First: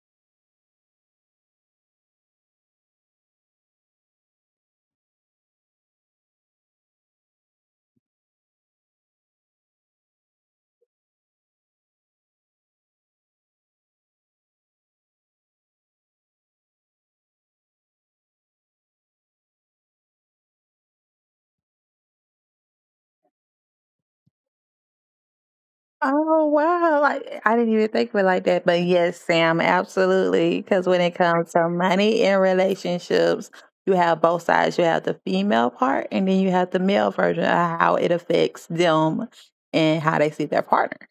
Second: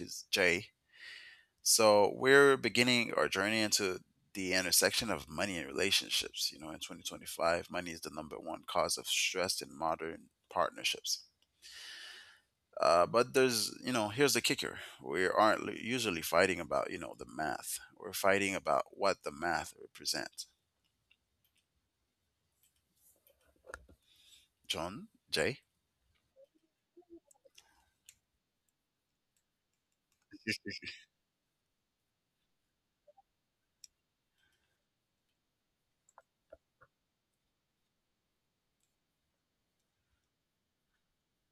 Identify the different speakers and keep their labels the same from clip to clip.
Speaker 1: is Jay. So, we're beginning our journey into the intersection of money and relationships. You know, in 2025, money is the number one cause of stress in modern partnerships. But there's, you know, here's the kicker. We aren't usually fighting about, you know, the math. We're fighting about what the math represents. John, Jay?
Speaker 2: Oh, wow. Like, I didn't even think of it like that. But yes, Sam, absolutely. Because when it comes to money in relationships, you have both sides. You have the female part, and then you have the male version of how it affects them and how they see their partner.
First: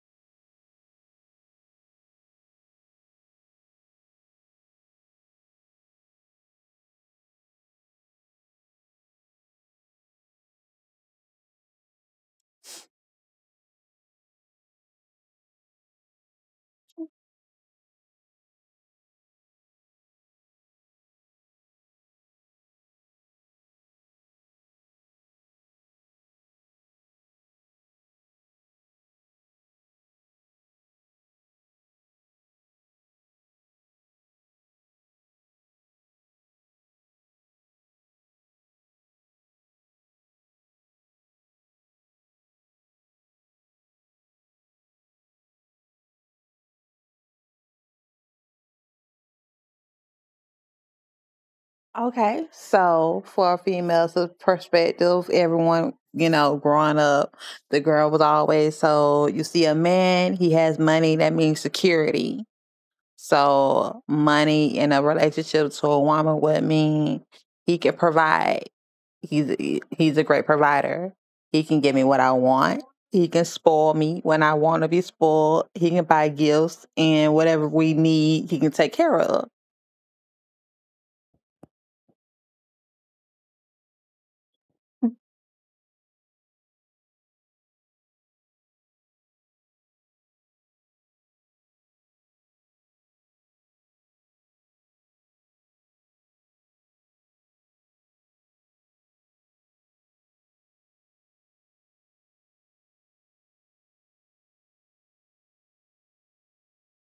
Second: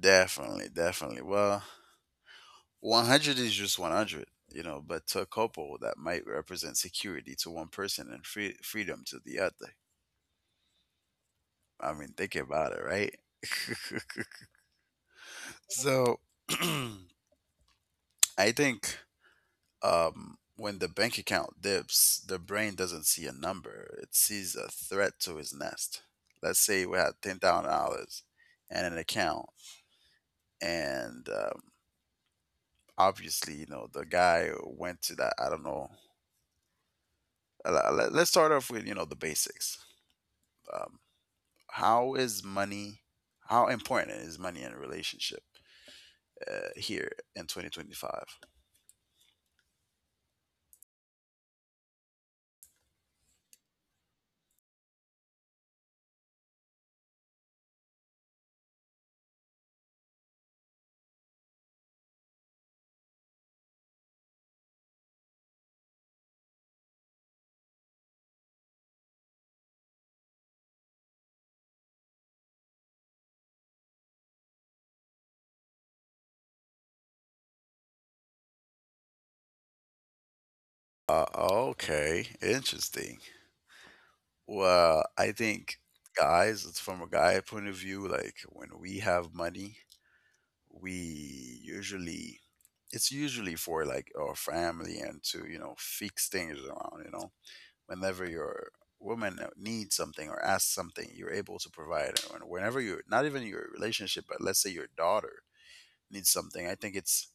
Speaker 1: Definitely, definitely. Well, 100 is just 100, you know, but to a couple that might represent security to one person and freedom to the other. I mean, think about it, right? So I think when the bank account dips, the brain doesn't see a number, it sees a threat to his nest. Let's say we had $10,000 and an account, and obviously, you know, the guy went to that, I don't know. Let's start off with, you know, the basics. um, how is money, how important is money in a relationship here in 2025?
Speaker 2: Okay. So, for a female's perspective, everyone, growing up, the girl was always so you see a man, he has money, that means security. So money in a relationship to a woman would mean he can provide. He's he's a great provider. He can give me what I want. He can spoil me when I want to be spoiled. He can buy gifts and whatever we need, he can take care of.
Speaker 1: Okay, interesting. Well, I think guys, it's from a guy point of view, like when we have money, we usually, it's usually for like our family and to, you know, fix things around, you know, whenever your woman needs something or asks something, you're able to provide it. And whenever you're not, even your relationship, but let's say your daughter needs something. I think it's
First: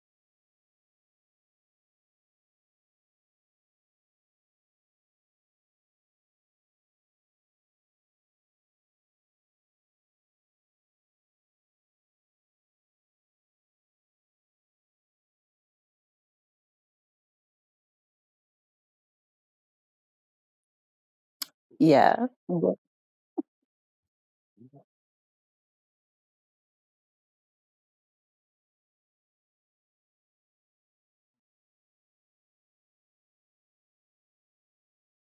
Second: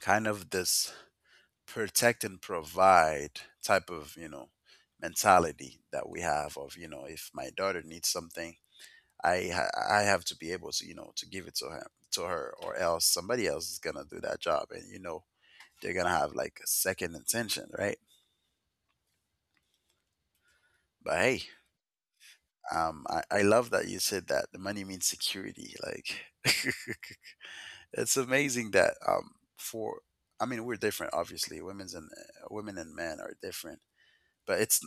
Speaker 1: kind of this protect and provide type of, you know, mentality that we have of, you know, if my daughter needs something, I have to be able to, you know, to give it to him, to her, or else somebody else is going to do that job, and you know, they're going to have like a second intention, right? But hey,
Speaker 2: Yeah.
Speaker 1: I love that you said that the money means security, like it's amazing that for, I mean, we're different, obviously, women's and women and men are different, but it's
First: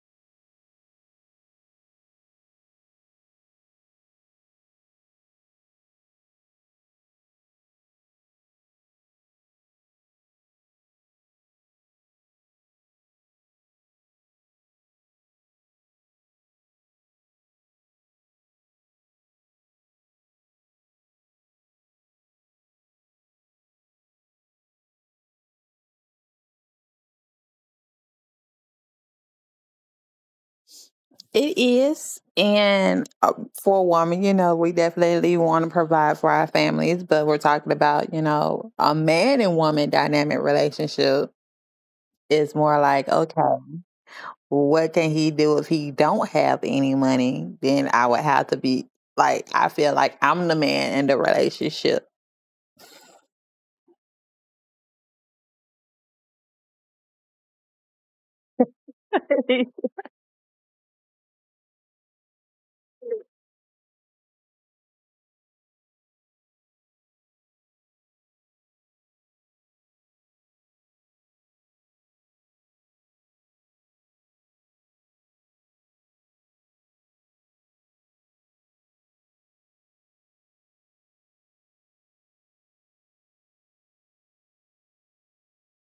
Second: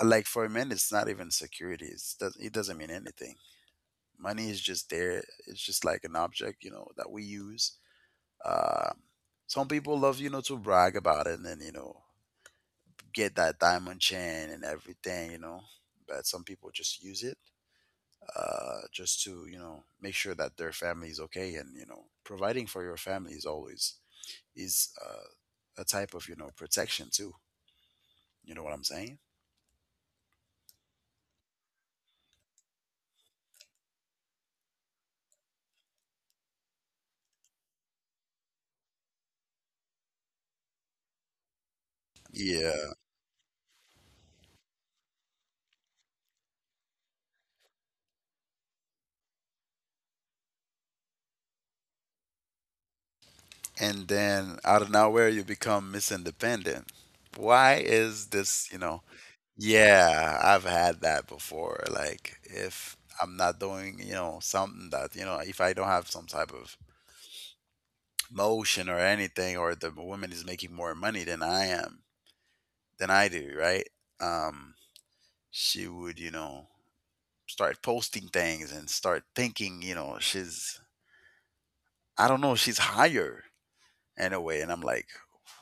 Speaker 1: like for men it's not even security, it's does it, doesn't mean anything. Money is just there, it's just like an object, you know, that we use. uh, some people love, you know, to brag about it, and then, you know, get that diamond chain and everything, you know, but some people just use it just to, you know, make sure that their family is okay, and you know, providing for your family is always is a type of, you know, protection too. You know what I'm saying?
Speaker 2: It is. And for a woman, we definitely want to provide for our families, but we're talking about, a man and woman dynamic relationship is more like,
Speaker 1: Yeah.
Speaker 2: okay, what can he do if he don't have any money? Then I would have to be like I feel like I'm the man in the relationship.
Speaker 1: And then out of nowhere, you become misindependent. Why is this? You know? Yeah, I've had that before. Like if I'm not doing, you know, something that, you know, if I don't have some type of motion or anything, or the woman is making more money than I am, than I do, right? Um, she would, you know, start posting things and start thinking, you know, she's, I don't know, she's higher in a way. And I'm like,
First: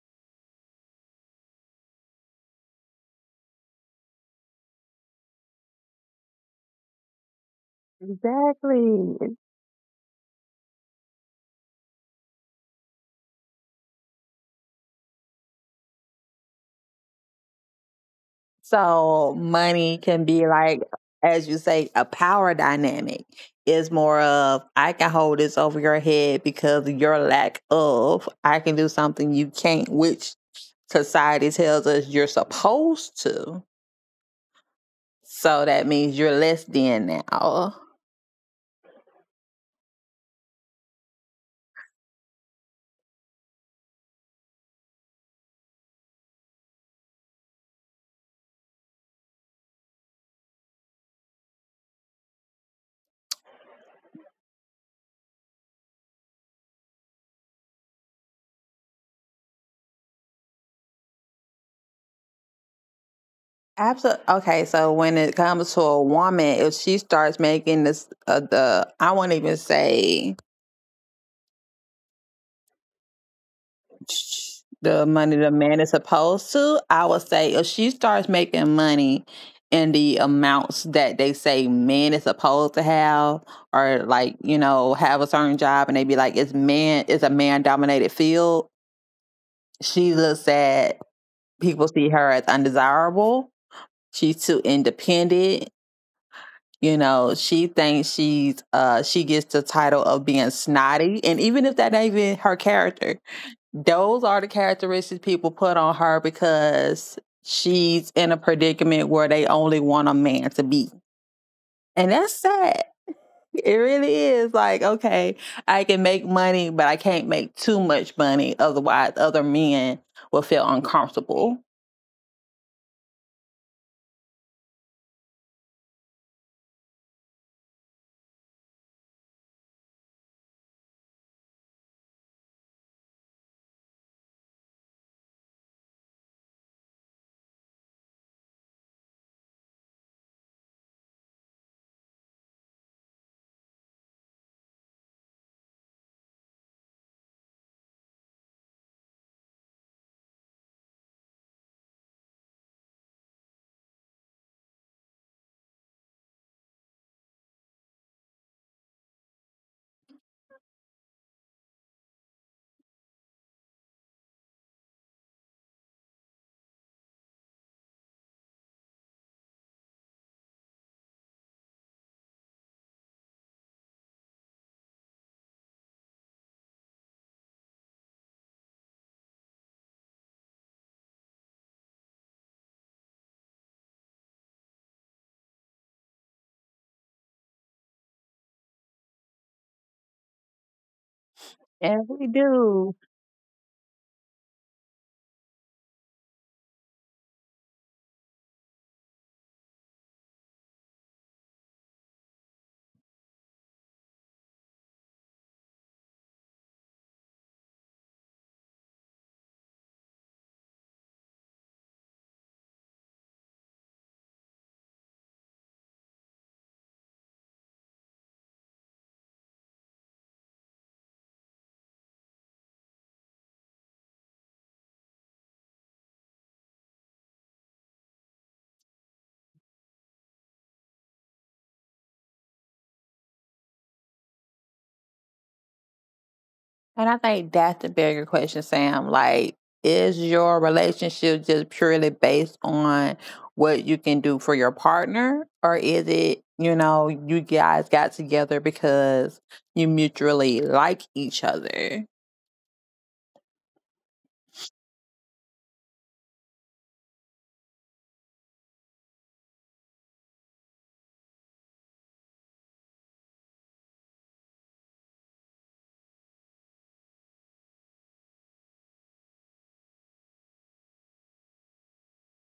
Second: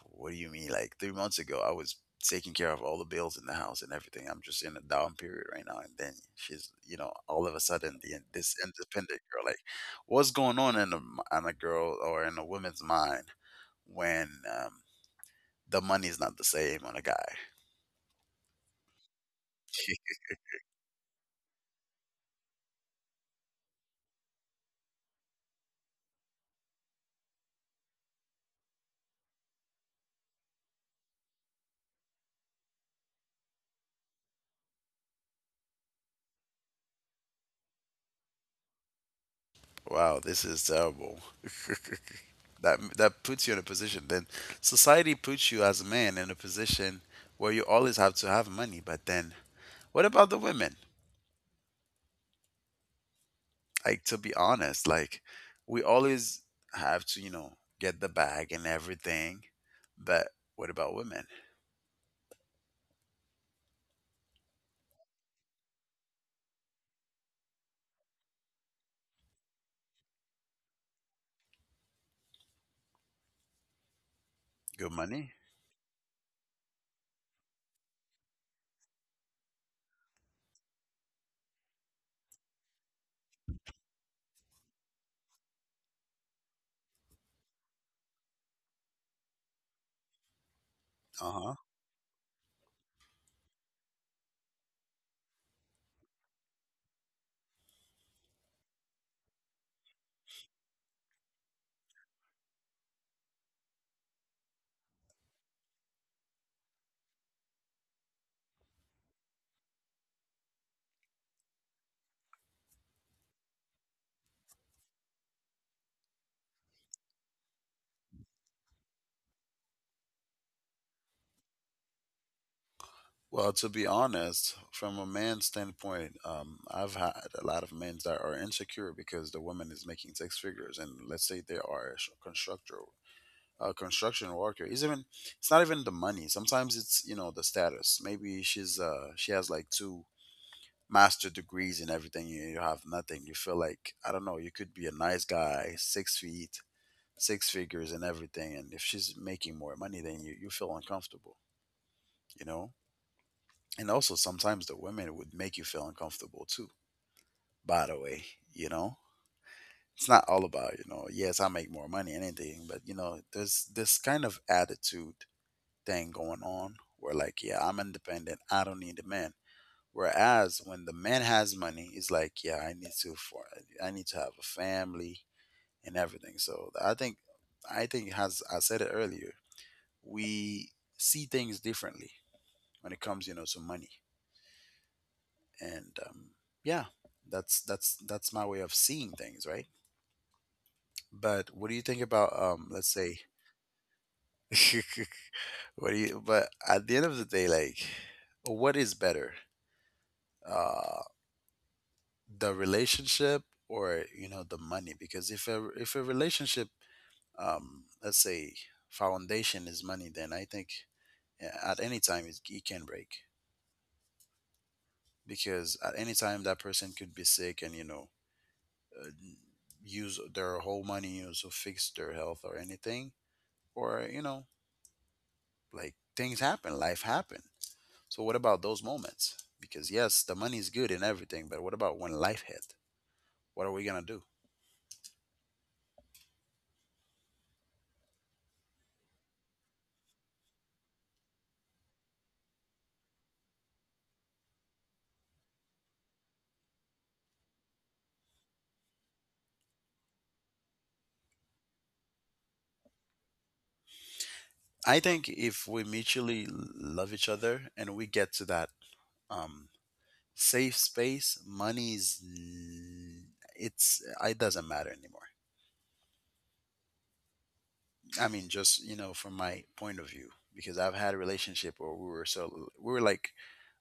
Speaker 1: what do you mean? Like 3 months ago, I was taking care of all the bills in the house and everything. I'm just in a down period right now. And then she's, you know, all of a sudden, the, this independent
Speaker 2: exactly.
Speaker 1: girl, like, what's going on in a, in a girl or in a woman's mind when the money's not the same on a guy?
Speaker 2: So money can be like as you say a power dynamic. It's more of I can hold this over your head because of your lack of I can do something you can't, which society tells us you're supposed to. So that means you're less than now.
Speaker 1: Wow, this is terrible. That that puts you in a position. Then society puts you as a man in a position where you always have to have money, but then what about the women? Like, to be honest, like, we always have to, you know, get the bag and everything. But what about women?
Speaker 2: Absolutely. Okay, so when it comes to a woman, if she starts making this, the I won't even say
Speaker 1: Good money?
Speaker 2: the money the man is supposed to. I would say if she starts making money in the amounts that they say men is supposed to have, or like have a certain job, and they be like it's a man dominated field. She looks
Speaker 1: Uh-huh.
Speaker 2: at people see her as undesirable. She's too independent. She thinks she gets the title of being snotty. And even if that ain't even her character, those are the characteristics people put on her because she's in a predicament where they only want a man to be. And that's sad. It really is like, okay, I can make money, but I can't make too much money. Otherwise, other men will feel uncomfortable.
Speaker 1: Well, to be honest, from a man's standpoint, I've had a lot of men that are insecure because the woman is making six figures, and let's say they are a constructor, a construction worker. It's even, it's not even the money. Sometimes it's, you know, the status. Maybe she's she has like two master degrees in everything. You have nothing, you feel like, I don't know, you could be a nice guy, six feet, six figures, and everything, and if she's making more money than you, you feel uncomfortable, you know. And also, sometimes the women would make you feel uncomfortable too, by the way, you know. It's not all about, you know, yes, I make more money, anything, but you know, there's this kind of attitude thing going on where like, yeah, I'm independent, I don't need a man. Whereas when the man has money, he's like, yeah, I need to for I need to have a family and everything. So I think, I think as I said it earlier, we see things differently when it comes, you know, to money. And yeah, that's my way of seeing things, right? But what do you think about let's
Speaker 2: And we
Speaker 1: say,
Speaker 2: do.
Speaker 1: what do you? But at the end of the day, like, what is better? Uh, the relationship, or you know, the money? Because if a relationship let's say foundation is money, then I think, yeah, at any time it can break, because at any time that person could be sick, and you know, uh, use their whole money, you know, to fix their health or anything, or you know, like things happen, life happen. So what about those moments? Because yes, the money is good and everything, but what about when life hit, what are we gonna do?
Speaker 2: And I think that's the bigger question, Sam. Like, is your relationship just purely based on what you can do for your partner? Or is it, you guys got together because you mutually like each other?
Speaker 1: I think if we mutually love each other and we get to that um, safe space, money's it's it doesn't matter anymore. I mean, just you know, from my point of view, because I've had a relationship where we were like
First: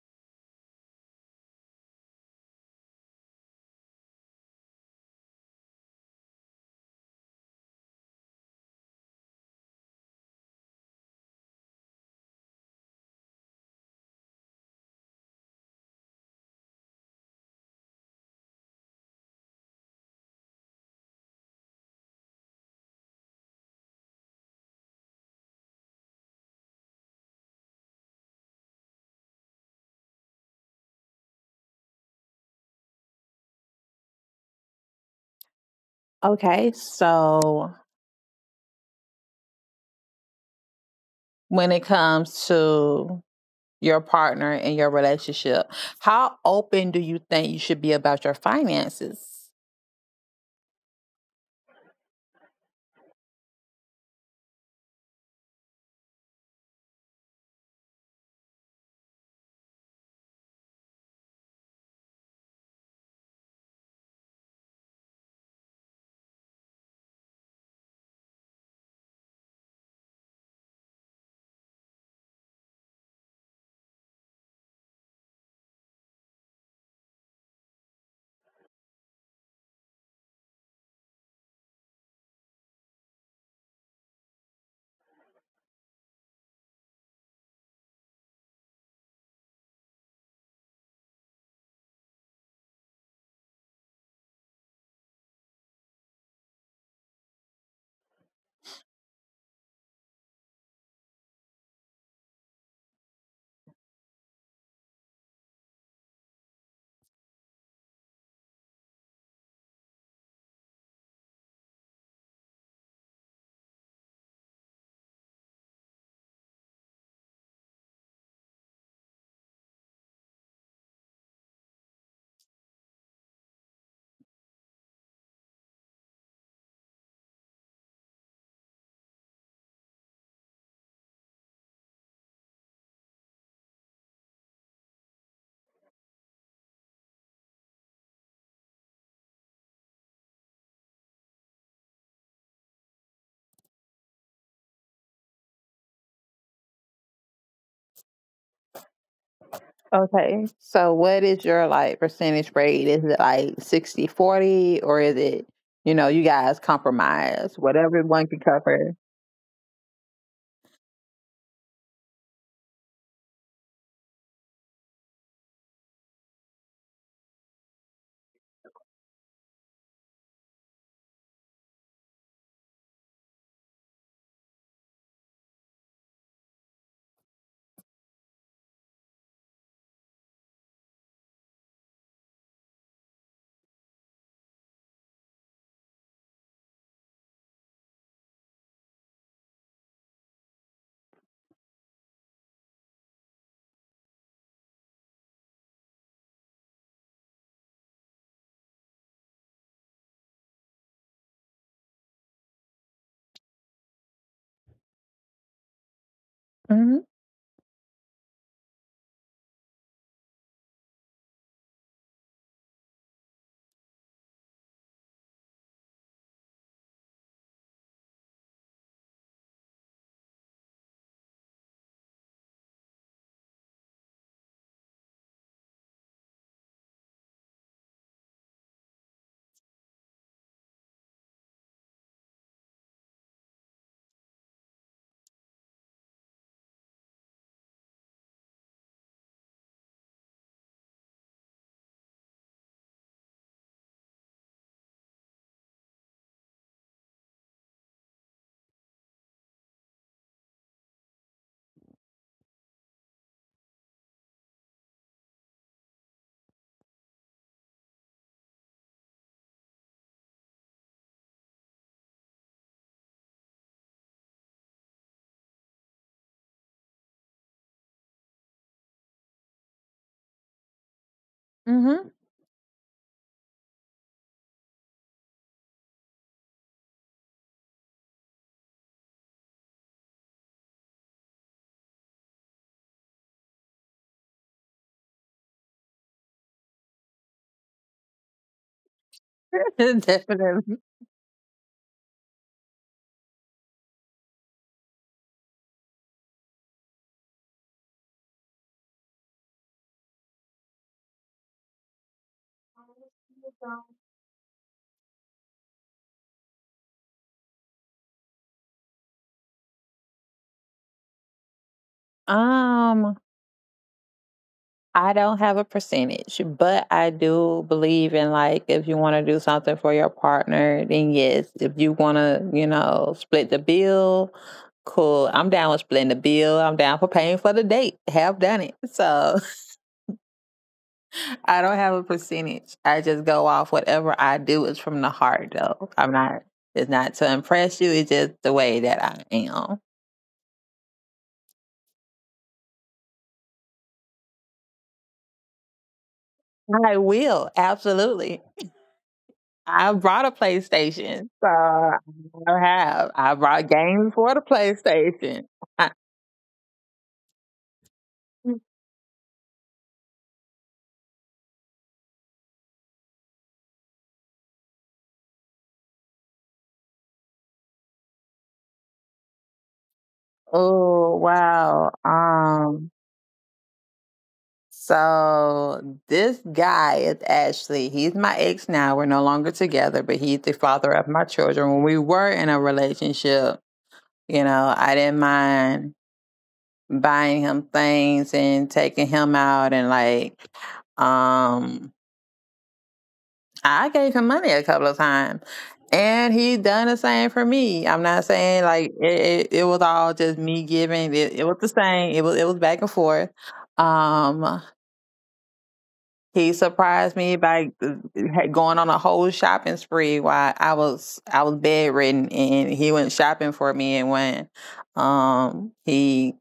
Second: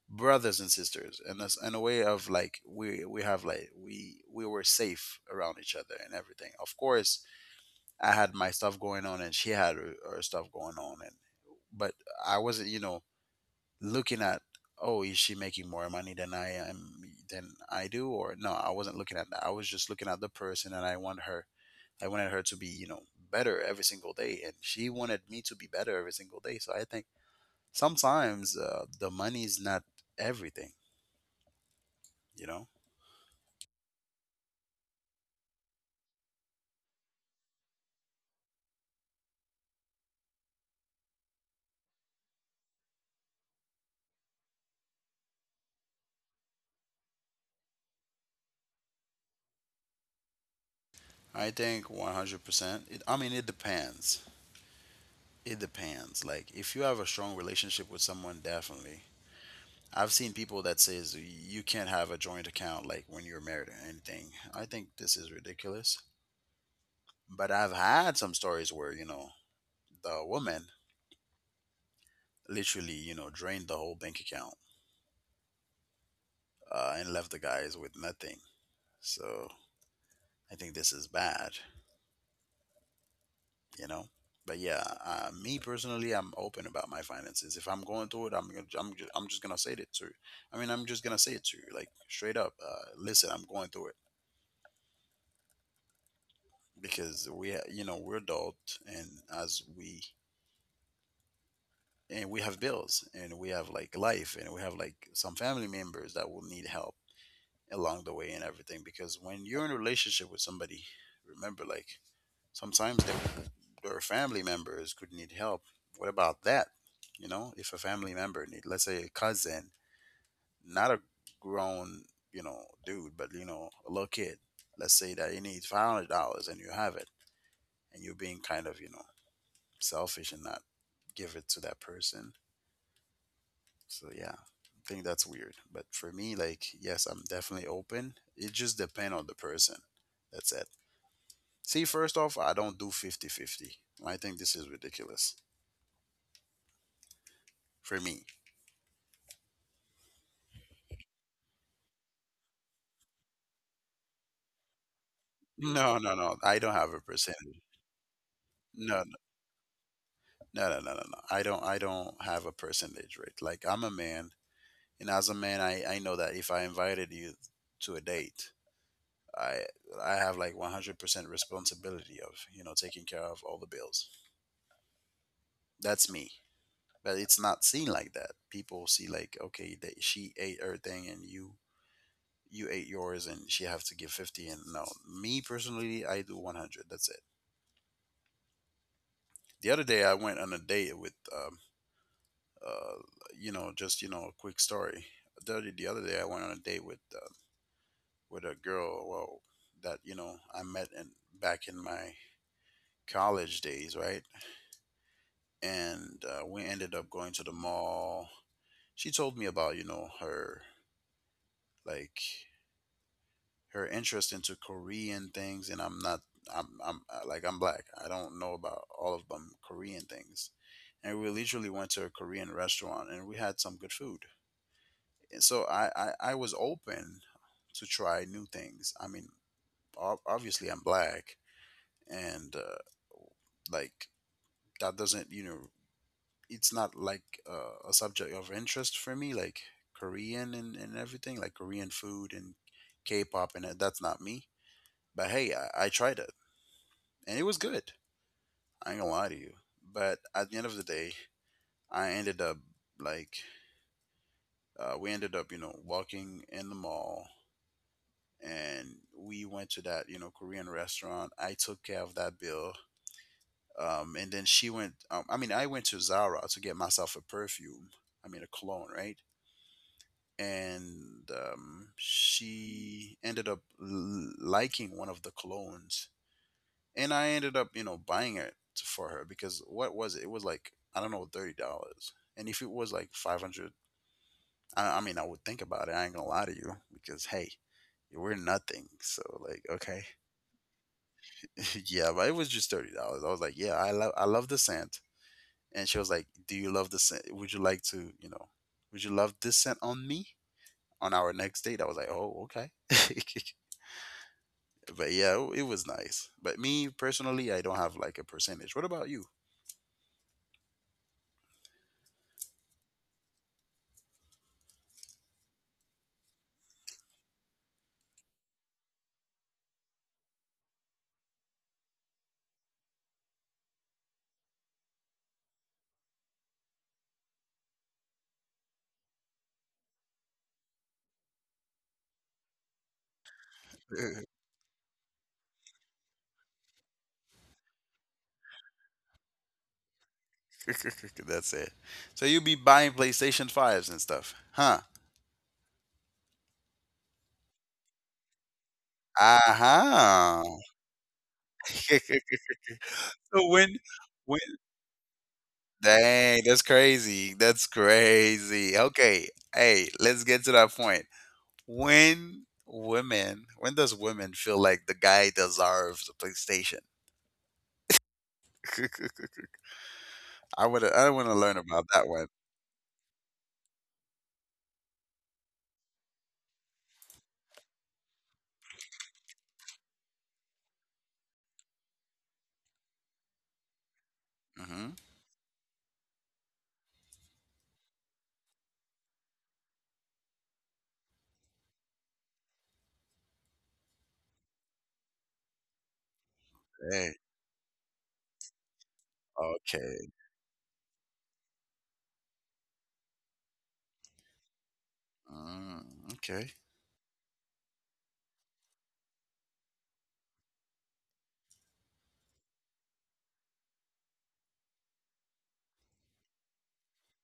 Speaker 1: brothers and sisters, and that's in a way of like we have like we were safe around each other and everything. Of course, I had my stuff going on, and she had her stuff going on, and but I wasn't, you know, looking at, oh, is she making more money than I am, than I do? Or no, I wasn't looking at that, I was just looking at the person, and I wanted her to be, you know, better every single day, and she wanted me to be better every single day. So I think sometimes the money is not everything, you know.
Speaker 2: Okay, so when it comes to your partner in your relationship, how open do you think you should be about your finances?
Speaker 1: I think 100% I mean, it depends, it depends, like if you have a strong relationship with someone, definitely. I've seen people that says you can't have a joint account like when you're married or anything. I think this is ridiculous. But I've had some stories where, you know, the woman literally, you know, drained the whole bank account and left the guys with nothing. So I think this is bad, you know. But yeah, me personally, I'm open about my finances. If I'm going through it, I'm just gonna say it to you. I mean, I'm just gonna say it to you, like straight up. Listen, I'm going through it, because we, you know, we're adult, and as we and we have bills, and we have like life, and we have like some family members that will need help along the way and everything. Because when you're in a relationship with somebody, remember, like, sometimes their family members could need help. What about that? You know, if a family member need, let's say a cousin, not a grown, you know, dude, but you know, a little kid, let's say that he needs $500, and you have it, and you're being kind of, you know, selfish and not give it to that person. So yeah, I think that's weird. But for me, like, yes, I'm definitely open. It just depends on the person. That's it. See, first off, I don't do not do 50/50. I think this is ridiculous for me.
Speaker 2: Okay. So what is your like percentage rate? Is it like 60/40, or is
Speaker 1: No,
Speaker 2: it,
Speaker 1: no, no. I
Speaker 2: you
Speaker 1: don't
Speaker 2: know,
Speaker 1: have
Speaker 2: you
Speaker 1: a
Speaker 2: guys
Speaker 1: percentage.
Speaker 2: compromise, whatever one
Speaker 1: No,
Speaker 2: can cover?
Speaker 1: no, no, no, no, no. I don't. I don't have a percentage rate. Like, I'm a man, and as a man, I know that if I invited you to a date, I I have like 100% responsibility of, you know, taking care of all the bills. That's me. But it's not seen like that. People see like, okay, they, she ate her thing, and you ate yours, and she have to give 50, and no. Me personally, I do 100. That's it. The other day I went on a date with uh you know, just you know, a quick story. The other day I went on a date with with a girl, well, that I met in back in my college days, right? And we ended up going to the
Speaker 2: Mm-hmm.
Speaker 1: mall. She told me about her like her interest into Korean things, and I'm like I'm black. I don't know about all of them Korean things, and we literally went to a Korean restaurant and we had some good food. And so I was open to try new things. I mean, obviously I'm black, and like that doesn't it's not like a subject of interest for me, like Korean and everything, like Korean food and K-pop, and that's not me. But hey, I tried it, and it was good. I ain't gonna lie to you. But at the end of the day, I ended up like we ended up, you know, walking in the mall, and we went to that, you know, Korean restaurant. I took care of that bill. And then she went. I mean, I went to Zara to get myself a perfume. I mean, a cologne, right? And
Speaker 2: Mm-hmm.
Speaker 1: she ended up liking one of the colognes, and I ended up buying it for her because what was it, it was like I don't know, $30. And if it was like 500, I mean I would think about it. I ain't gonna lie to you, because hey, we're nothing, so like okay.
Speaker 2: Definitely.
Speaker 1: Yeah, but it was just $30. I was like, yeah, I love the scent. And she was like, do you love the scent, would you like to, you know, would you love this scent on me on our next date? I was like, oh, okay. But yeah, it was nice. But me personally, I don't have like a percentage. What about you?
Speaker 2: Um, I don't have a percentage, but I do believe in like if you want to do something for your partner, then yes. If you want to, split the bill, cool. I'm down with splitting the bill. I'm down for paying for the date. Have done it. So I don't have a percentage. I just go off whatever I do is from the heart, though. I'm not. It's not to impress you. It's just the way that I am.
Speaker 1: That's it. So you be buying PlayStation 5s and stuff, huh?
Speaker 2: I will absolutely. I
Speaker 1: Uh-huh.
Speaker 2: brought a PlayStation. So I have.
Speaker 1: So
Speaker 2: I
Speaker 1: when
Speaker 2: brought games
Speaker 1: when
Speaker 2: for the PlayStation. I-
Speaker 1: dang, that's crazy. That's crazy. Okay. Hey, let's get to that point. When does women feel like the guy deserves a PlayStation? I wanna learn about
Speaker 2: oh,
Speaker 1: that one.
Speaker 2: wow. So this guy is actually he's my ex now. We're no longer together, but he's the father of my children. When we were in a relationship,
Speaker 1: Hmm.
Speaker 2: you know, I didn't mind buying him things and taking him out and like um I gave him money a couple of times, and he
Speaker 1: Hey,
Speaker 2: done the same for me. I'm not saying like it
Speaker 1: okay.
Speaker 2: was all just me giving. It was the same. It was back and forth. Um,
Speaker 1: Mm, okay.
Speaker 2: he surprised me by going on a whole shopping spree while I was bedridden, and he went shopping for me. And when he,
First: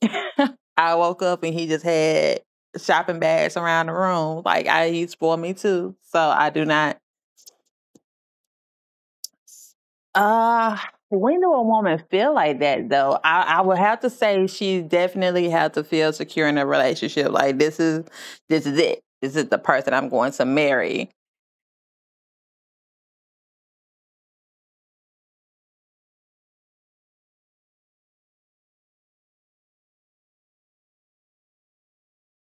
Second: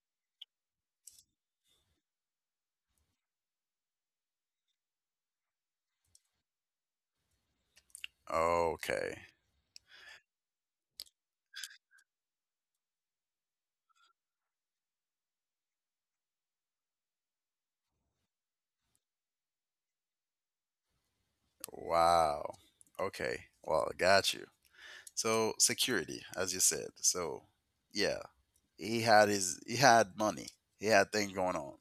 Speaker 2: I woke up and he just had shopping bags around the room. Like he spoiled me too. So I do not.
Speaker 1: Okay.
Speaker 2: Uh, when do a woman feel like that though? I would have to say she definitely had to feel secure in a relationship. Like this is it. This is the person I'm going to marry.
Speaker 1: Wow. Okay. Well, I got you. So security, as you said. So yeah, he had money. He had things going on.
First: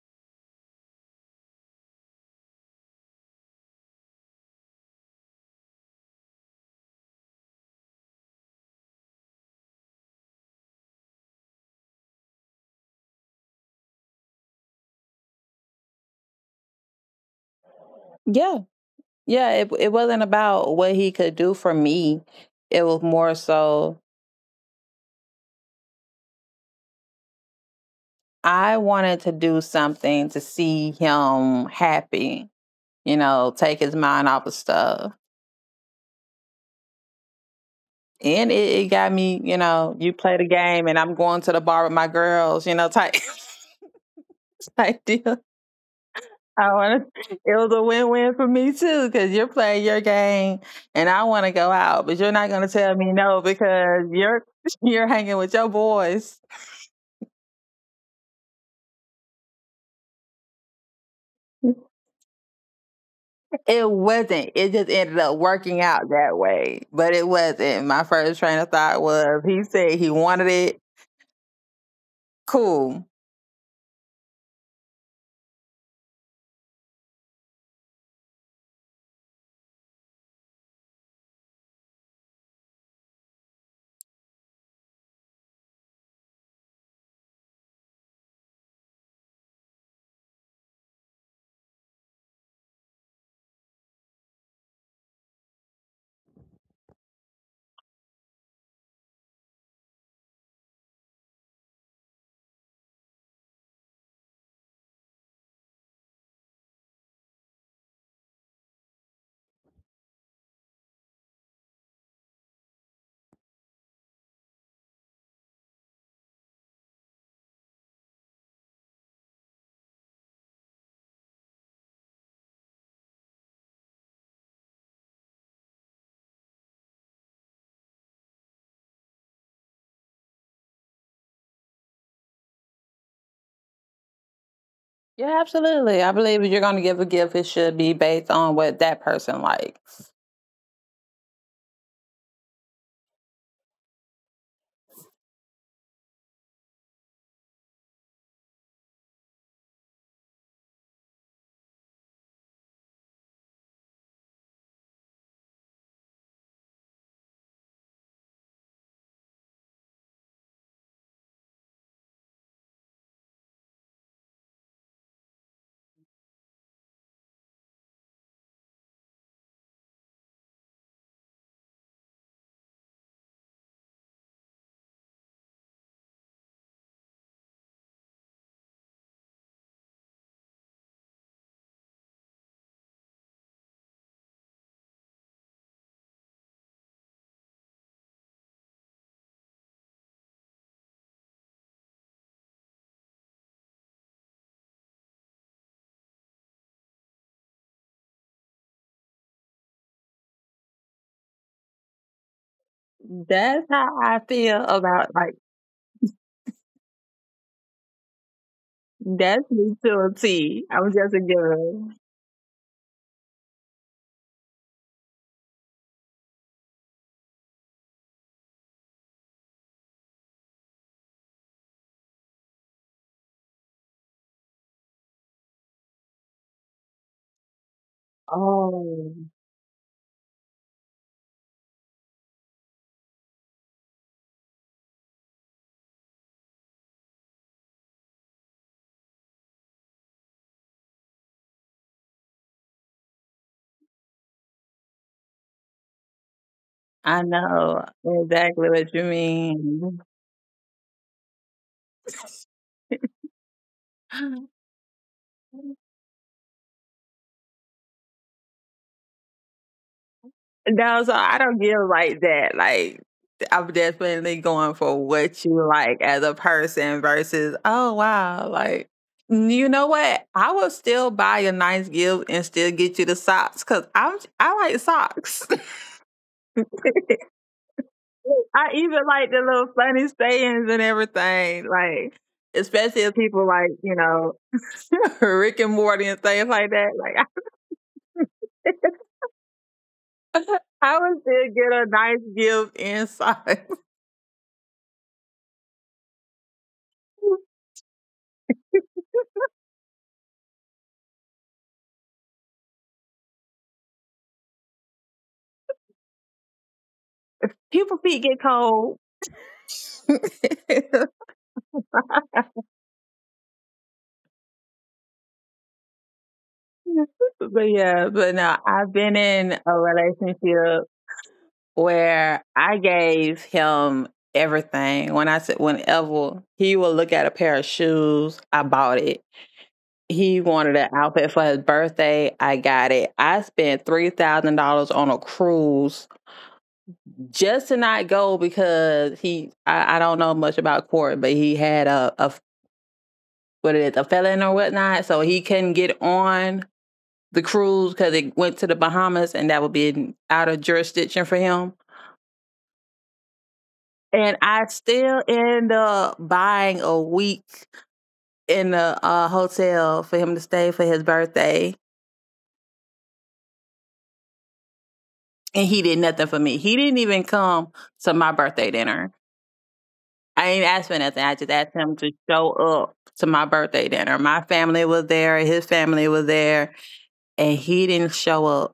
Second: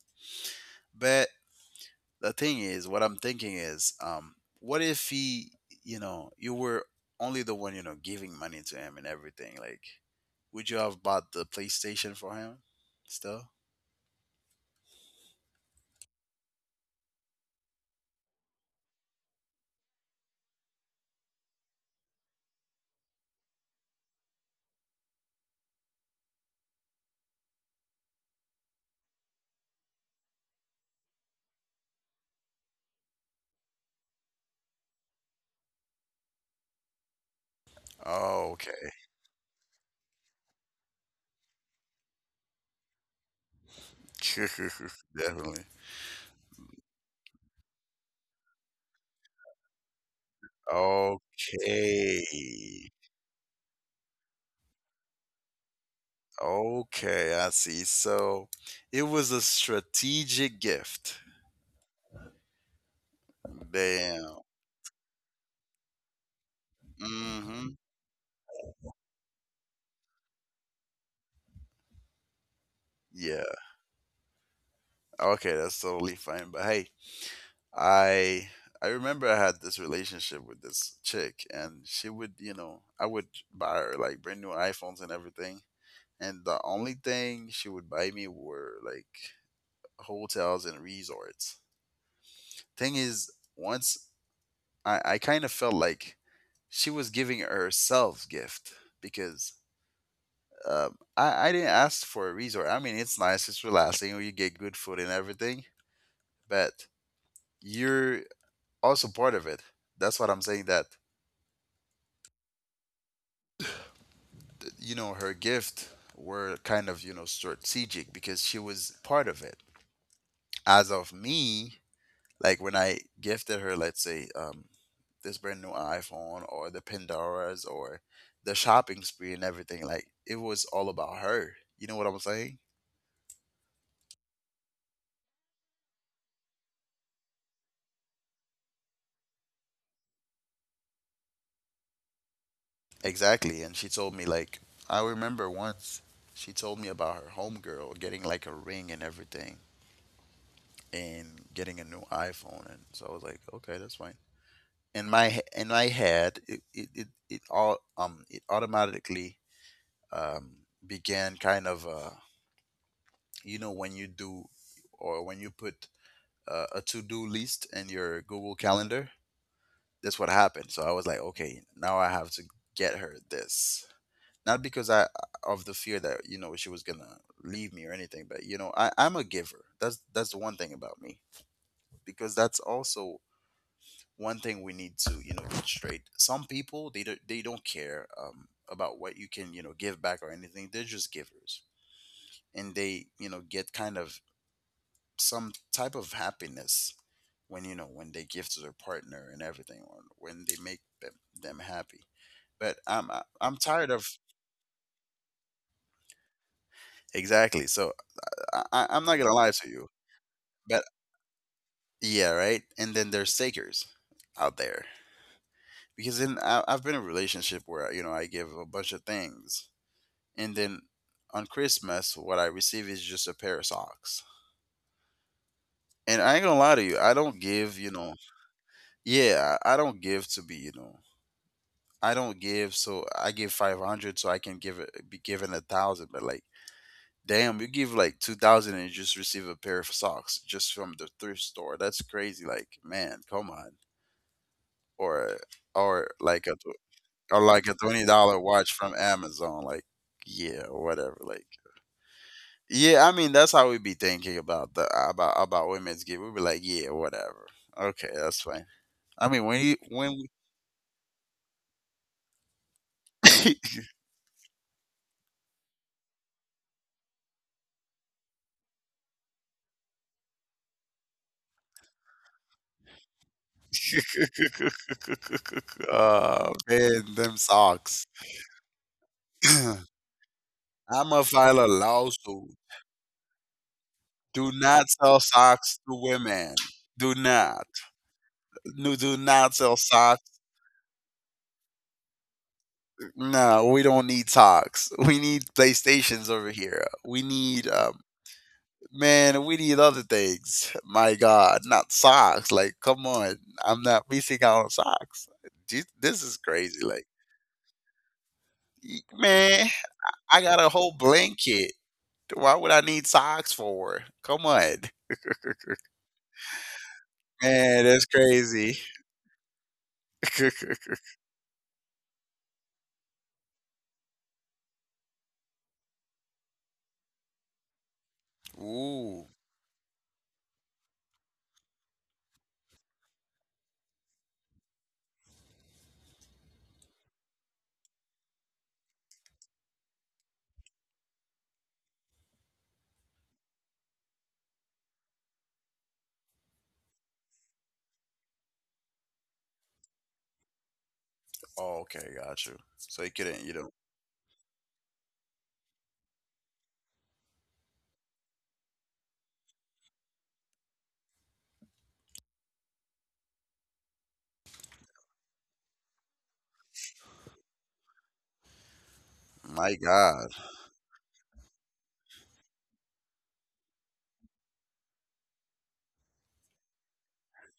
Speaker 1: But the thing is, what I'm thinking is, what if he, you know, you were only the one, you know, giving money to him and everything? Like, would you have bought the PlayStation for him still?
Speaker 2: Yeah. Yeah. It wasn't about what he could do for me. It was more so I wanted to do something to see him happy, take his mind off of stuff. And
Speaker 1: Oh,
Speaker 2: it
Speaker 1: okay.
Speaker 2: got me, you play the game and I'm going to the bar with my girls, type type deal.
Speaker 1: Definitely.
Speaker 2: I want to. It was a win-win for me too, because you're playing your game, and I want to go out, but you're
Speaker 1: Okay.
Speaker 2: not going to tell me no because you're you're hanging with your boys.
Speaker 1: Okay, I see. So it was a strategic gift.
Speaker 2: It
Speaker 1: Damn.
Speaker 2: wasn't. It just ended up working out that way, but it
Speaker 1: Mm-hmm.
Speaker 2: wasn't. My first train of thought was he said he wanted it. Cool.
Speaker 1: Yeah. Okay, that's totally fine. But hey, I I remember I had this relationship with this chick, and she would, you know, I would buy her like brand new iPhones and everything. And the only thing she would buy me were like hotels and resorts. Thing is, once I kind of felt like she was giving herself gift because Uh, I didn't ask for a resort. I mean, it's nice, it's relaxing, you get good food and everything, but you're also part of it. That's what I'm saying. That You know, her gift were kind of strategic because she was part of it. As of me, like when I gifted her, let's say, this brand new iPhone or the Pandoras or the shopping spree and everything, like it was all about her. You know what I'm saying?
Speaker 2: Yeah, absolutely. I believe if you're going to give a gift, it should be based on what that person likes.
Speaker 1: Exactly. And she told me, like, I remember once she told me about her homegirl getting like a ring and everything and getting a new iPhone. And so I was like, okay, that's fine. In my head, it all, it automatically, um, began kind of, you know, when you do or when you put a to do list in your Google Calendar, that's what happened. So I was like, okay, now I have to get her this. Not because I of the fear that she was gonna leave me or anything, but you know I'm a giver. That's the one thing about me, because that's also one thing we need to, you know, get straight. Some people they don't care about what you can, you know, give back or anything. They're just givers, and they, you know, get kind of some type of happiness when, you know, when they give to their partner and everything, or when they make them happy. But
Speaker 2: That's how
Speaker 1: I'm
Speaker 2: I
Speaker 1: tired of
Speaker 2: feel about like
Speaker 1: exactly. So
Speaker 2: that's
Speaker 1: I'm not
Speaker 2: me
Speaker 1: gonna
Speaker 2: to
Speaker 1: lie
Speaker 2: a
Speaker 1: to you.
Speaker 2: T. I'm just a
Speaker 1: But
Speaker 2: giver.
Speaker 1: yeah, right. And then there's takers out there, because then I, I've been in a relationship where you know I give a bunch of things, and then on Christmas what I receive is just a pair of socks. And I ain't gonna lie to you, I don't give. You know,
Speaker 2: Oh,
Speaker 1: yeah, I don't give to be. You know, I don't give. So I give 500 so I can give it be given a thousand. But like, damn, you give like 2,000 and you just receive a pair of socks just from the thrift store. That's crazy. Like, man, come on. Or or
Speaker 2: I
Speaker 1: like a
Speaker 2: know
Speaker 1: or like a
Speaker 2: exactly what
Speaker 1: twenty
Speaker 2: you
Speaker 1: dollar watch from
Speaker 2: mean.
Speaker 1: Amazon. Like, yeah, or whatever. Like, yeah, I mean that's how we be thinking about the about women's gear. We be like, yeah, whatever. Okay, that's fine. I mean
Speaker 2: No,
Speaker 1: when
Speaker 2: so
Speaker 1: we
Speaker 2: I don't give like that. Like I'm definitely going for what you like as a person versus oh wow, like you know what? I will still buy a nice gift and still get you the socks because I like socks.
Speaker 1: oh man, them
Speaker 2: I
Speaker 1: socks.
Speaker 2: even like the little funny sayings and everything,
Speaker 1: I'ma
Speaker 2: like
Speaker 1: file a
Speaker 2: especially if
Speaker 1: lawsuit.
Speaker 2: people like
Speaker 1: Do
Speaker 2: Rick
Speaker 1: not
Speaker 2: and
Speaker 1: sell
Speaker 2: Morty and things
Speaker 1: socks
Speaker 2: like
Speaker 1: to
Speaker 2: that. Like
Speaker 1: women. Do not.
Speaker 2: I,
Speaker 1: No, do not sell
Speaker 2: I
Speaker 1: socks.
Speaker 2: would still get a nice gift inside.
Speaker 1: No, we don't need socks. We need PlayStations over here. We need man, we need other things. My God, not socks. Like, come on. I'm not missing out on socks. This is crazy.
Speaker 2: People
Speaker 1: Like,
Speaker 2: feet get cold.
Speaker 1: man,
Speaker 2: But
Speaker 1: I got a whole blanket. Why would I need socks for? Come on.
Speaker 2: yeah, but no, I've
Speaker 1: Man,
Speaker 2: been
Speaker 1: that's
Speaker 2: in a
Speaker 1: crazy.
Speaker 2: relationship where I gave him everything. When I said whenever he would look at a pair of shoes, I bought it. He
Speaker 1: Ooh.
Speaker 2: wanted an outfit for his birthday. I got it. I spent $3,000 on a cruise just to not go. Because he. I don't know much about court, but he had a what it is a felon or whatnot, so he couldn't get on the cruise because it went to the Bahamas, and that would be out of jurisdiction for him.
Speaker 1: Oh, okay, got you. So you couldn't, you
Speaker 2: And
Speaker 1: know.
Speaker 2: I still end up buying a week in the hotel for him to stay for his birthday, and he did nothing for me. He didn't even come to my birthday dinner. I ain't
Speaker 1: My
Speaker 2: asked for nothing. I
Speaker 1: God.
Speaker 2: just asked him to show up to my birthday dinner. My family was there, his family was there, and he didn't show up.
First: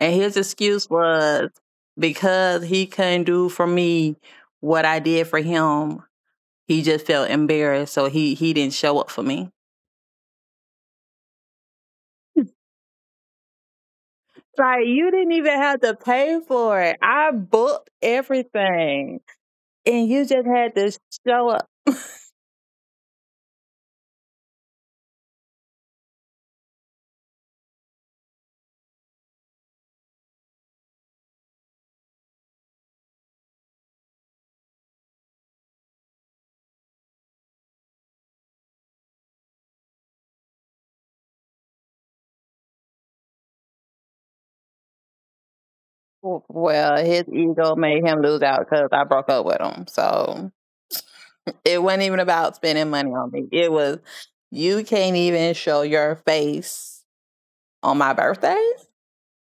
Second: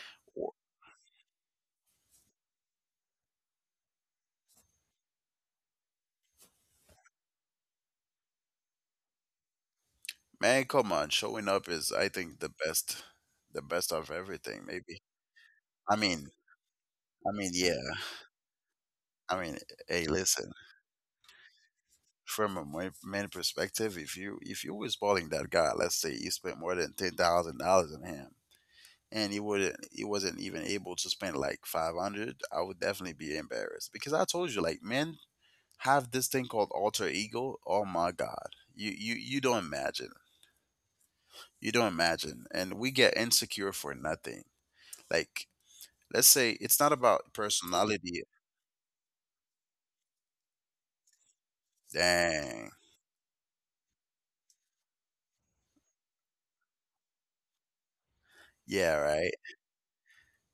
Speaker 2: And his
Speaker 1: Wh-
Speaker 2: excuse was because he couldn't do for me what I did for him, he just felt embarrassed. So he didn't show up for me.
Speaker 1: Man, come on. Showing up is, I think, the best of everything,
Speaker 2: Like you
Speaker 1: maybe.
Speaker 2: didn't even have to
Speaker 1: I mean,
Speaker 2: pay for it. I
Speaker 1: I mean, yeah.
Speaker 2: booked everything.
Speaker 1: I mean,
Speaker 2: And
Speaker 1: hey,
Speaker 2: you just
Speaker 1: listen.
Speaker 2: had to show up.
Speaker 1: From a money perspective, if you was balling that guy, let's say you spent more than $10,000 on him, and he wouldn't, he wasn't even able to spend like 500, I would definitely be embarrassed, because I told you, like men have this thing called alter ego. Oh my god, you don't imagine, and we get insecure for nothing. Like let's say it's not about
Speaker 2: Well, his
Speaker 1: personality.
Speaker 2: ego made him lose out because I broke up with him. So
Speaker 1: Dang,
Speaker 2: it wasn't even about spending money on me. It was, you can't even show your face on
Speaker 1: yeah,
Speaker 2: my
Speaker 1: right.
Speaker 2: birthday?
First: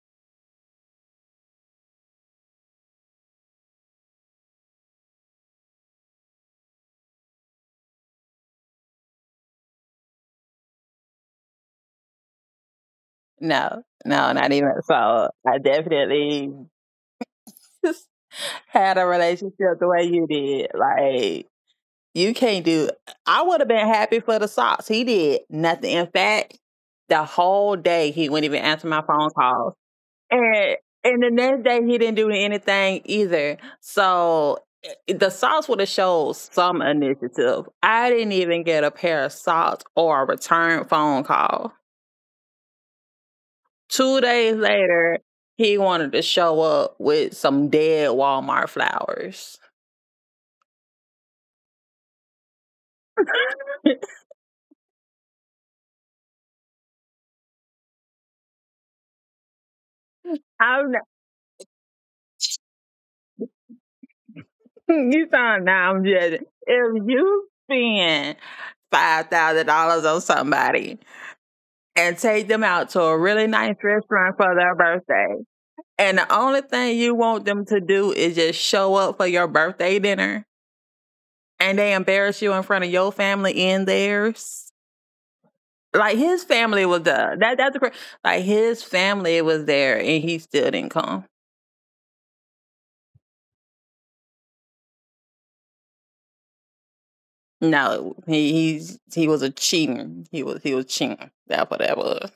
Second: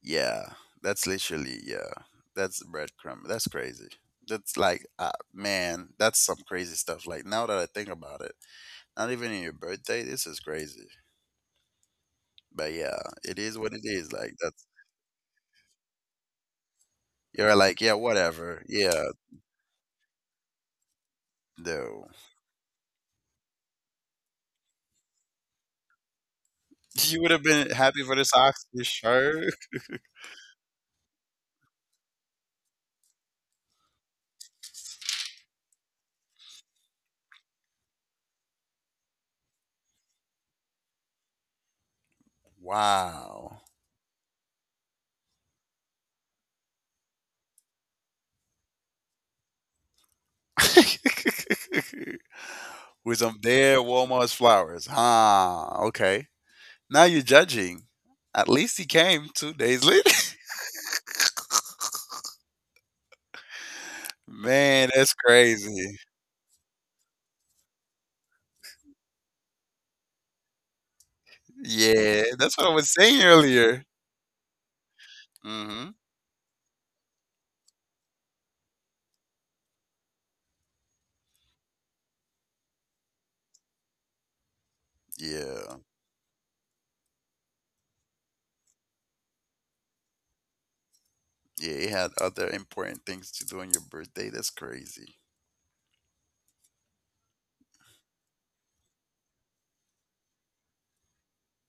Speaker 1: Yeah, that's literally yeah. That's breadcrumb. That's crazy. That's like man, that's some crazy stuff. Like now that I think about it, not even in your birthday, this is crazy. But yeah, it is
Speaker 2: No,
Speaker 1: what it is.
Speaker 2: no,
Speaker 1: Like
Speaker 2: not even.
Speaker 1: that's
Speaker 2: So I definitely
Speaker 1: you're like yeah, whatever.
Speaker 2: had a
Speaker 1: Yeah,
Speaker 2: relationship the way you did. Like
Speaker 1: no.
Speaker 2: you can't do. I would have been happy for the socks. He did nothing. In fact, the
Speaker 1: You would have
Speaker 2: whole
Speaker 1: been
Speaker 2: day he
Speaker 1: happy
Speaker 2: wouldn't
Speaker 1: for the
Speaker 2: even answer
Speaker 1: socks,
Speaker 2: my
Speaker 1: you
Speaker 2: phone calls.
Speaker 1: sure?
Speaker 2: And and the next day he didn't do anything either. So the salts would have showed some initiative. I didn't even get a pair of salts or a return phone call.
Speaker 1: Wow.
Speaker 2: 2 days later, he wanted to show up with some dead Walmart flowers.
Speaker 1: With some dead Walmart's flowers, huh? Okay. Now you're judging. At least he came 2 days later.
Speaker 2: I'm not,
Speaker 1: Man,
Speaker 2: you
Speaker 1: that's
Speaker 2: sound now I'm
Speaker 1: crazy.
Speaker 2: just if you spend $5,000 on somebody and take them
Speaker 1: Yeah,
Speaker 2: out
Speaker 1: that's
Speaker 2: to
Speaker 1: what I
Speaker 2: a
Speaker 1: was
Speaker 2: really
Speaker 1: saying
Speaker 2: nice
Speaker 1: earlier.
Speaker 2: restaurant for their birthday. And
Speaker 1: Hmm.
Speaker 2: the only thing you want them to do is just show up for your birthday dinner and they embarrass you in front of your family and theirs. Like
Speaker 1: Yeah.
Speaker 2: his family was the that's the like his family was there and he still didn't come.
Speaker 1: Yeah, it had other important things to do on your birthday. That's crazy.
Speaker 2: No, he was a cheater. He was cheating. That's what that was.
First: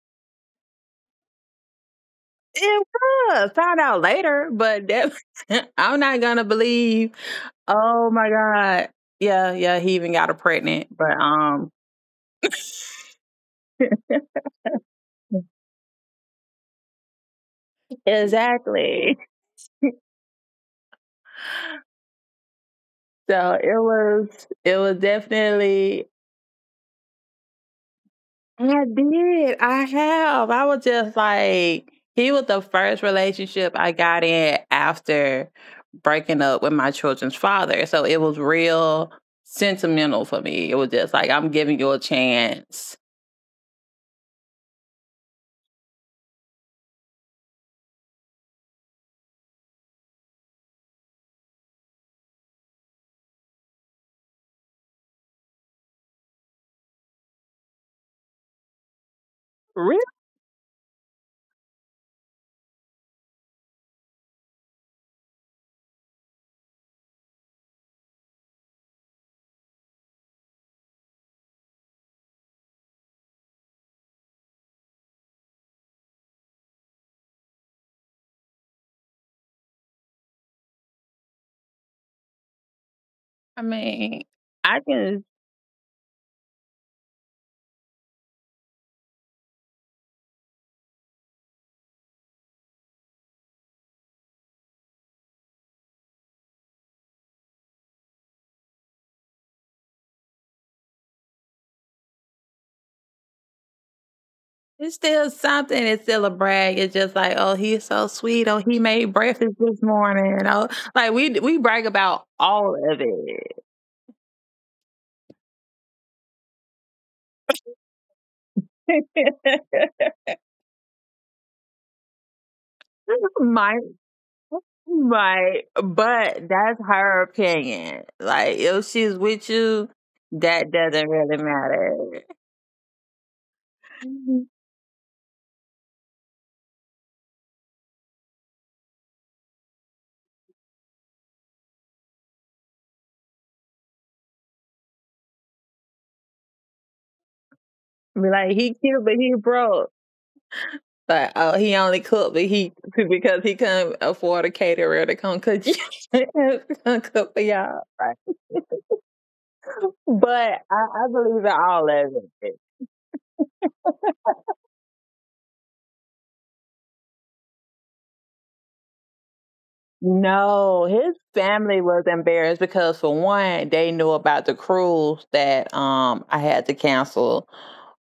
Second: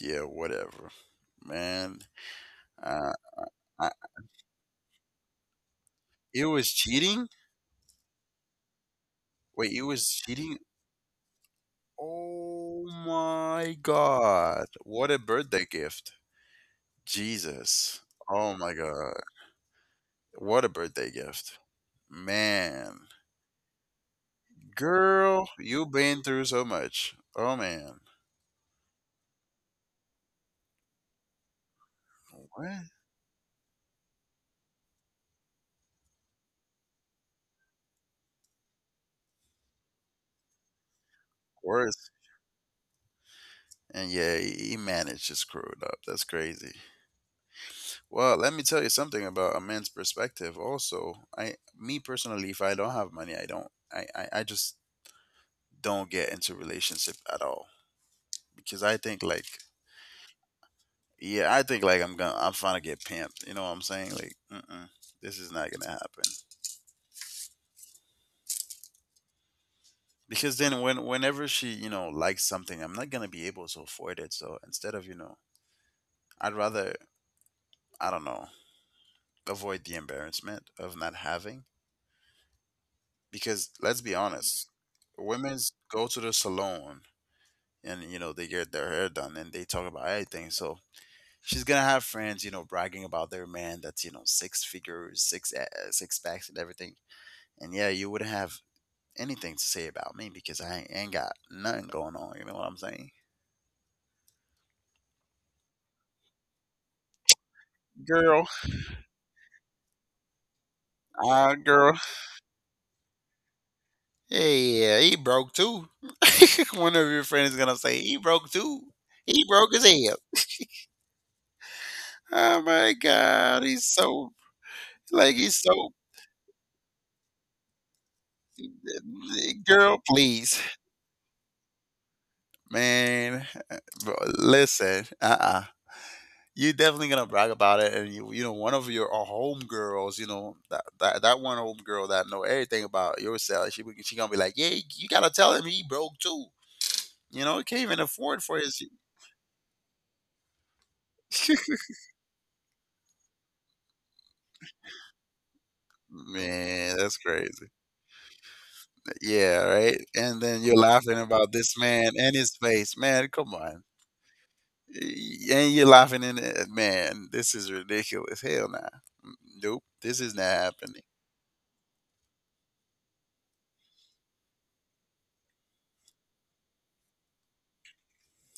Speaker 1: Yeah, whatever. Man,
Speaker 2: It
Speaker 1: uh,
Speaker 2: was found
Speaker 1: I,
Speaker 2: out later, but that I'm not gonna
Speaker 1: it was
Speaker 2: believe.
Speaker 1: cheating?
Speaker 2: Oh my god. Yeah,
Speaker 1: Wait,
Speaker 2: yeah,
Speaker 1: it
Speaker 2: he
Speaker 1: was
Speaker 2: even got her
Speaker 1: cheating?
Speaker 2: pregnant. But
Speaker 1: Oh my God. What a birthday gift. Jesus. Oh my
Speaker 2: exactly.
Speaker 1: God. What a birthday gift. Man.
Speaker 2: So it was
Speaker 1: Girl, you've
Speaker 2: definitely
Speaker 1: been through so much. Oh man.
Speaker 2: I did. I have. I was just like he was the
Speaker 1: What?
Speaker 2: first relationship I got in after breaking up with my children's father. So it was real sentimental for me. It was just like I'm giving you a
Speaker 1: Worse.
Speaker 2: chance.
Speaker 1: And yeah, he managed to screw it up. That's crazy. Well, let me tell you something about a man's perspective. Also, I, me personally, if I don't have money, I don't, I just don't get into relationship at all, because I think like,
Speaker 2: Really?
Speaker 1: yeah, I think like I'm trying to get pimped. You know what I'm saying? Like, mm-mm, this is not gonna happen. Because then when, whenever she, you know, likes something, I'm not gonna be able to afford it. So instead of, you know, I'd rather, I don't know, avoid the embarrassment of not having, because
Speaker 2: I
Speaker 1: let's be
Speaker 2: mean,
Speaker 1: honest,
Speaker 2: I can
Speaker 1: women's go to the salon and you know they get their hair done and they talk about everything. So she's gonna have friends, you know, bragging about their man that's you know six figures, six packs, and everything. And yeah, you wouldn't have anything to say about me because I ain't got nothing going on. You know what I'm saying?
Speaker 2: it's still something, it's still a brag. It's just like, oh, he's so
Speaker 1: Girl,
Speaker 2: sweet. Oh, he made breakfast this morning. Oh, like we
Speaker 1: ah,
Speaker 2: we
Speaker 1: girl.
Speaker 2: brag about all of it.
Speaker 1: Hey, yeah, he broke too. One of your friends gonna say he broke too. He broke his head. Oh my god, he's
Speaker 2: my
Speaker 1: so like he's
Speaker 2: my
Speaker 1: so
Speaker 2: but that's her opinion. Like if she's with
Speaker 1: girl,
Speaker 2: you,
Speaker 1: please,
Speaker 2: that doesn't really matter.
Speaker 1: man. Bro, listen, uh-uh. You're definitely gonna brag about it, and you know, one of your home girls, you know, that one home girl that know everything about yourself, she gonna be like, yeah, you gotta tell him he broke too. You know, he can't even
Speaker 2: Be
Speaker 1: afford for
Speaker 2: like
Speaker 1: his.
Speaker 2: he cute but he broke. Like oh he only cooked but he because he couldn't afford a caterer to come cook you come
Speaker 1: Man, that's
Speaker 2: cook for
Speaker 1: crazy.
Speaker 2: y'all. Like,
Speaker 1: Yeah, right. And then
Speaker 2: but
Speaker 1: you're
Speaker 2: I,
Speaker 1: laughing
Speaker 2: I
Speaker 1: about
Speaker 2: believe
Speaker 1: this
Speaker 2: in
Speaker 1: man
Speaker 2: all
Speaker 1: and
Speaker 2: of
Speaker 1: his
Speaker 2: it.
Speaker 1: face. Man, come on. And you're laughing in it. Man, this is ridiculous. Hell nah. Mm, nope. This is not happening.
Speaker 2: No, his family was embarrassed because for one, they knew about the cruise that I had to cancel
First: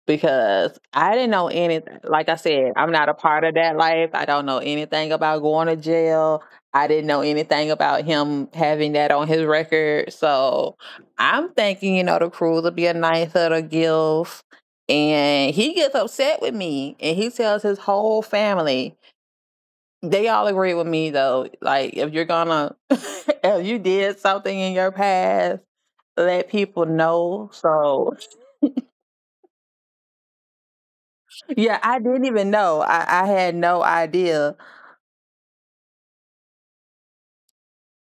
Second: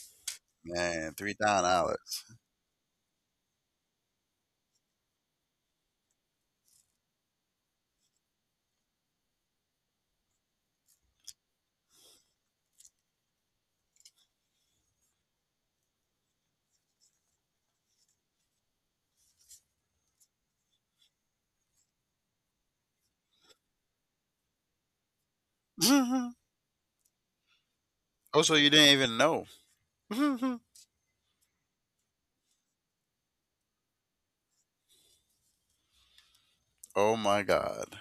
Speaker 2: because I
Speaker 1: Man,
Speaker 2: didn't
Speaker 1: three
Speaker 2: know
Speaker 1: thousand
Speaker 2: anything.
Speaker 1: dollars.
Speaker 2: Like I said, I'm not a part of that life. I don't know anything about going to jail. I didn't know anything about him having that on his record. So I'm thinking, the cruise would be a nice little gift. And he gets upset with me and he tells his whole family they all agree with me though. Like if you're gonna if you did something in your past,
Speaker 1: Mhm.
Speaker 2: let people know. So
Speaker 1: Oh, so you didn't even know. Mhm.
Speaker 2: yeah, I didn't even know. I had no idea.
Speaker 1: Oh my god.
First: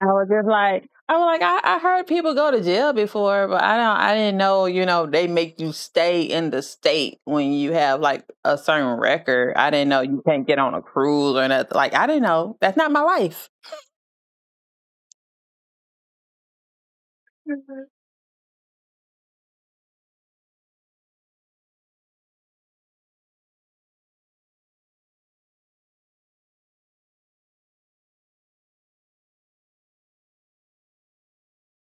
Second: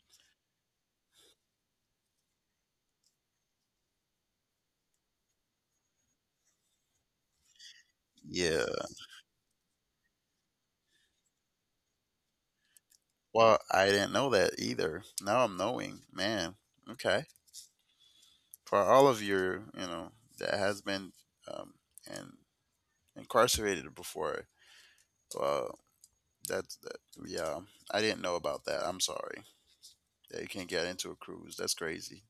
Speaker 2: I was just like I was like, I heard people go to jail before, but I didn't know, they make you stay in the state when you have like a
Speaker 1: Yeah.
Speaker 2: certain record. I didn't know you can't get on a cruise or nothing. Like I didn't know. That's not my life.
Speaker 1: Well, I didn't know that either. Now I'm knowing. Man. Okay. For all of your, you know, that has been um and incarcerated before. Well, that's that yeah. I didn't know about that. I'm sorry. That you can't get into a cruise. That's crazy.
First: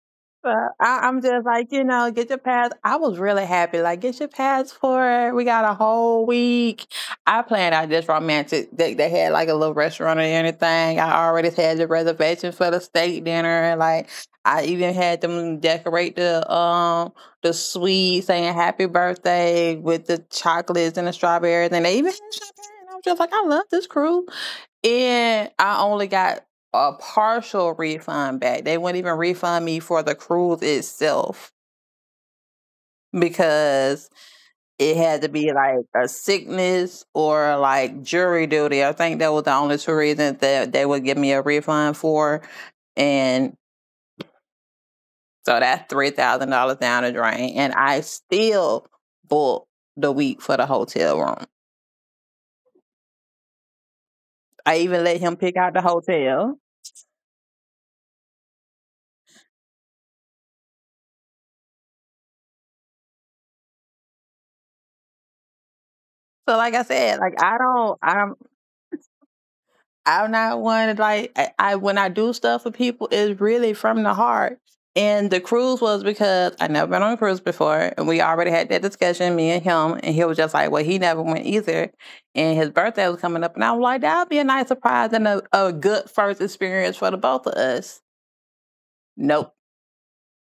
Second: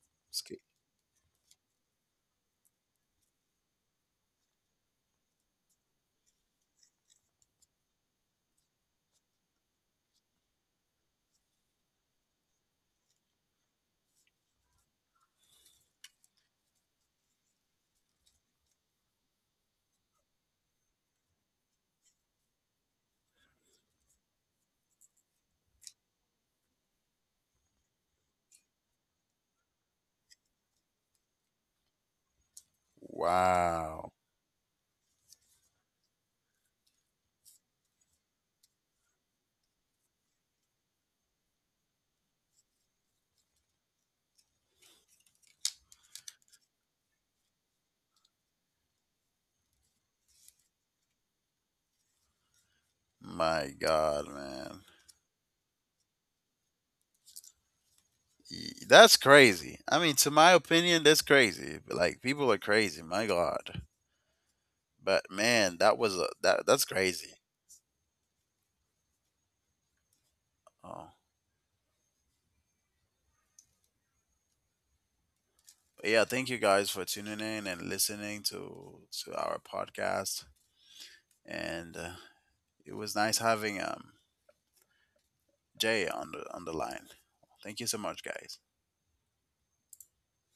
Speaker 2: Well, I'm just like, get your pass. I was really happy. Like, get your passport. We got a whole week. I planned out this romantic. They had like a little restaurant or anything. I already had the reservation for the steak dinner. Like, I even had them decorate the suite saying happy birthday with the chocolates and the strawberries, and they even had champagne. And I was just like, I love this crew. And I only got a partial refund back. They wouldn't even refund me for the cruise itself
Speaker 1: Wow.
Speaker 2: because it had to be like a sickness or like jury duty. I think that was the only two reasons that they would give me a refund for. And so that's $3,000 down the drain. And I still booked the week for the hotel room.
Speaker 1: My God, man.
Speaker 2: I even let him pick out the hotel.
Speaker 1: That's crazy. I mean, to my opinion, that's crazy. Like people are crazy. My God. But man, that was a that's
Speaker 2: So like I
Speaker 1: crazy.
Speaker 2: said, like I don't I I'm not
Speaker 1: Oh.
Speaker 2: one to, like I when I do stuff for people, it's really from the heart. And the
Speaker 1: But
Speaker 2: cruise
Speaker 1: yeah,
Speaker 2: was
Speaker 1: thank you
Speaker 2: because
Speaker 1: guys
Speaker 2: I
Speaker 1: for
Speaker 2: never been
Speaker 1: tuning
Speaker 2: on a
Speaker 1: in
Speaker 2: cruise
Speaker 1: and
Speaker 2: before, and
Speaker 1: listening
Speaker 2: we already had
Speaker 1: to
Speaker 2: that
Speaker 1: our
Speaker 2: discussion, me and him, and
Speaker 1: podcast.
Speaker 2: he was just like, "Well, he never went
Speaker 1: And
Speaker 2: either," and
Speaker 1: it
Speaker 2: his
Speaker 1: was
Speaker 2: birthday
Speaker 1: nice
Speaker 2: was coming
Speaker 1: having
Speaker 2: up, and I was like, "That would be a nice surprise and a
Speaker 1: Jay
Speaker 2: good
Speaker 1: on
Speaker 2: first
Speaker 1: the line.
Speaker 2: experience for the both
Speaker 1: Thank
Speaker 2: of
Speaker 1: you so much,
Speaker 2: us."
Speaker 1: guys.
Speaker 2: Nope,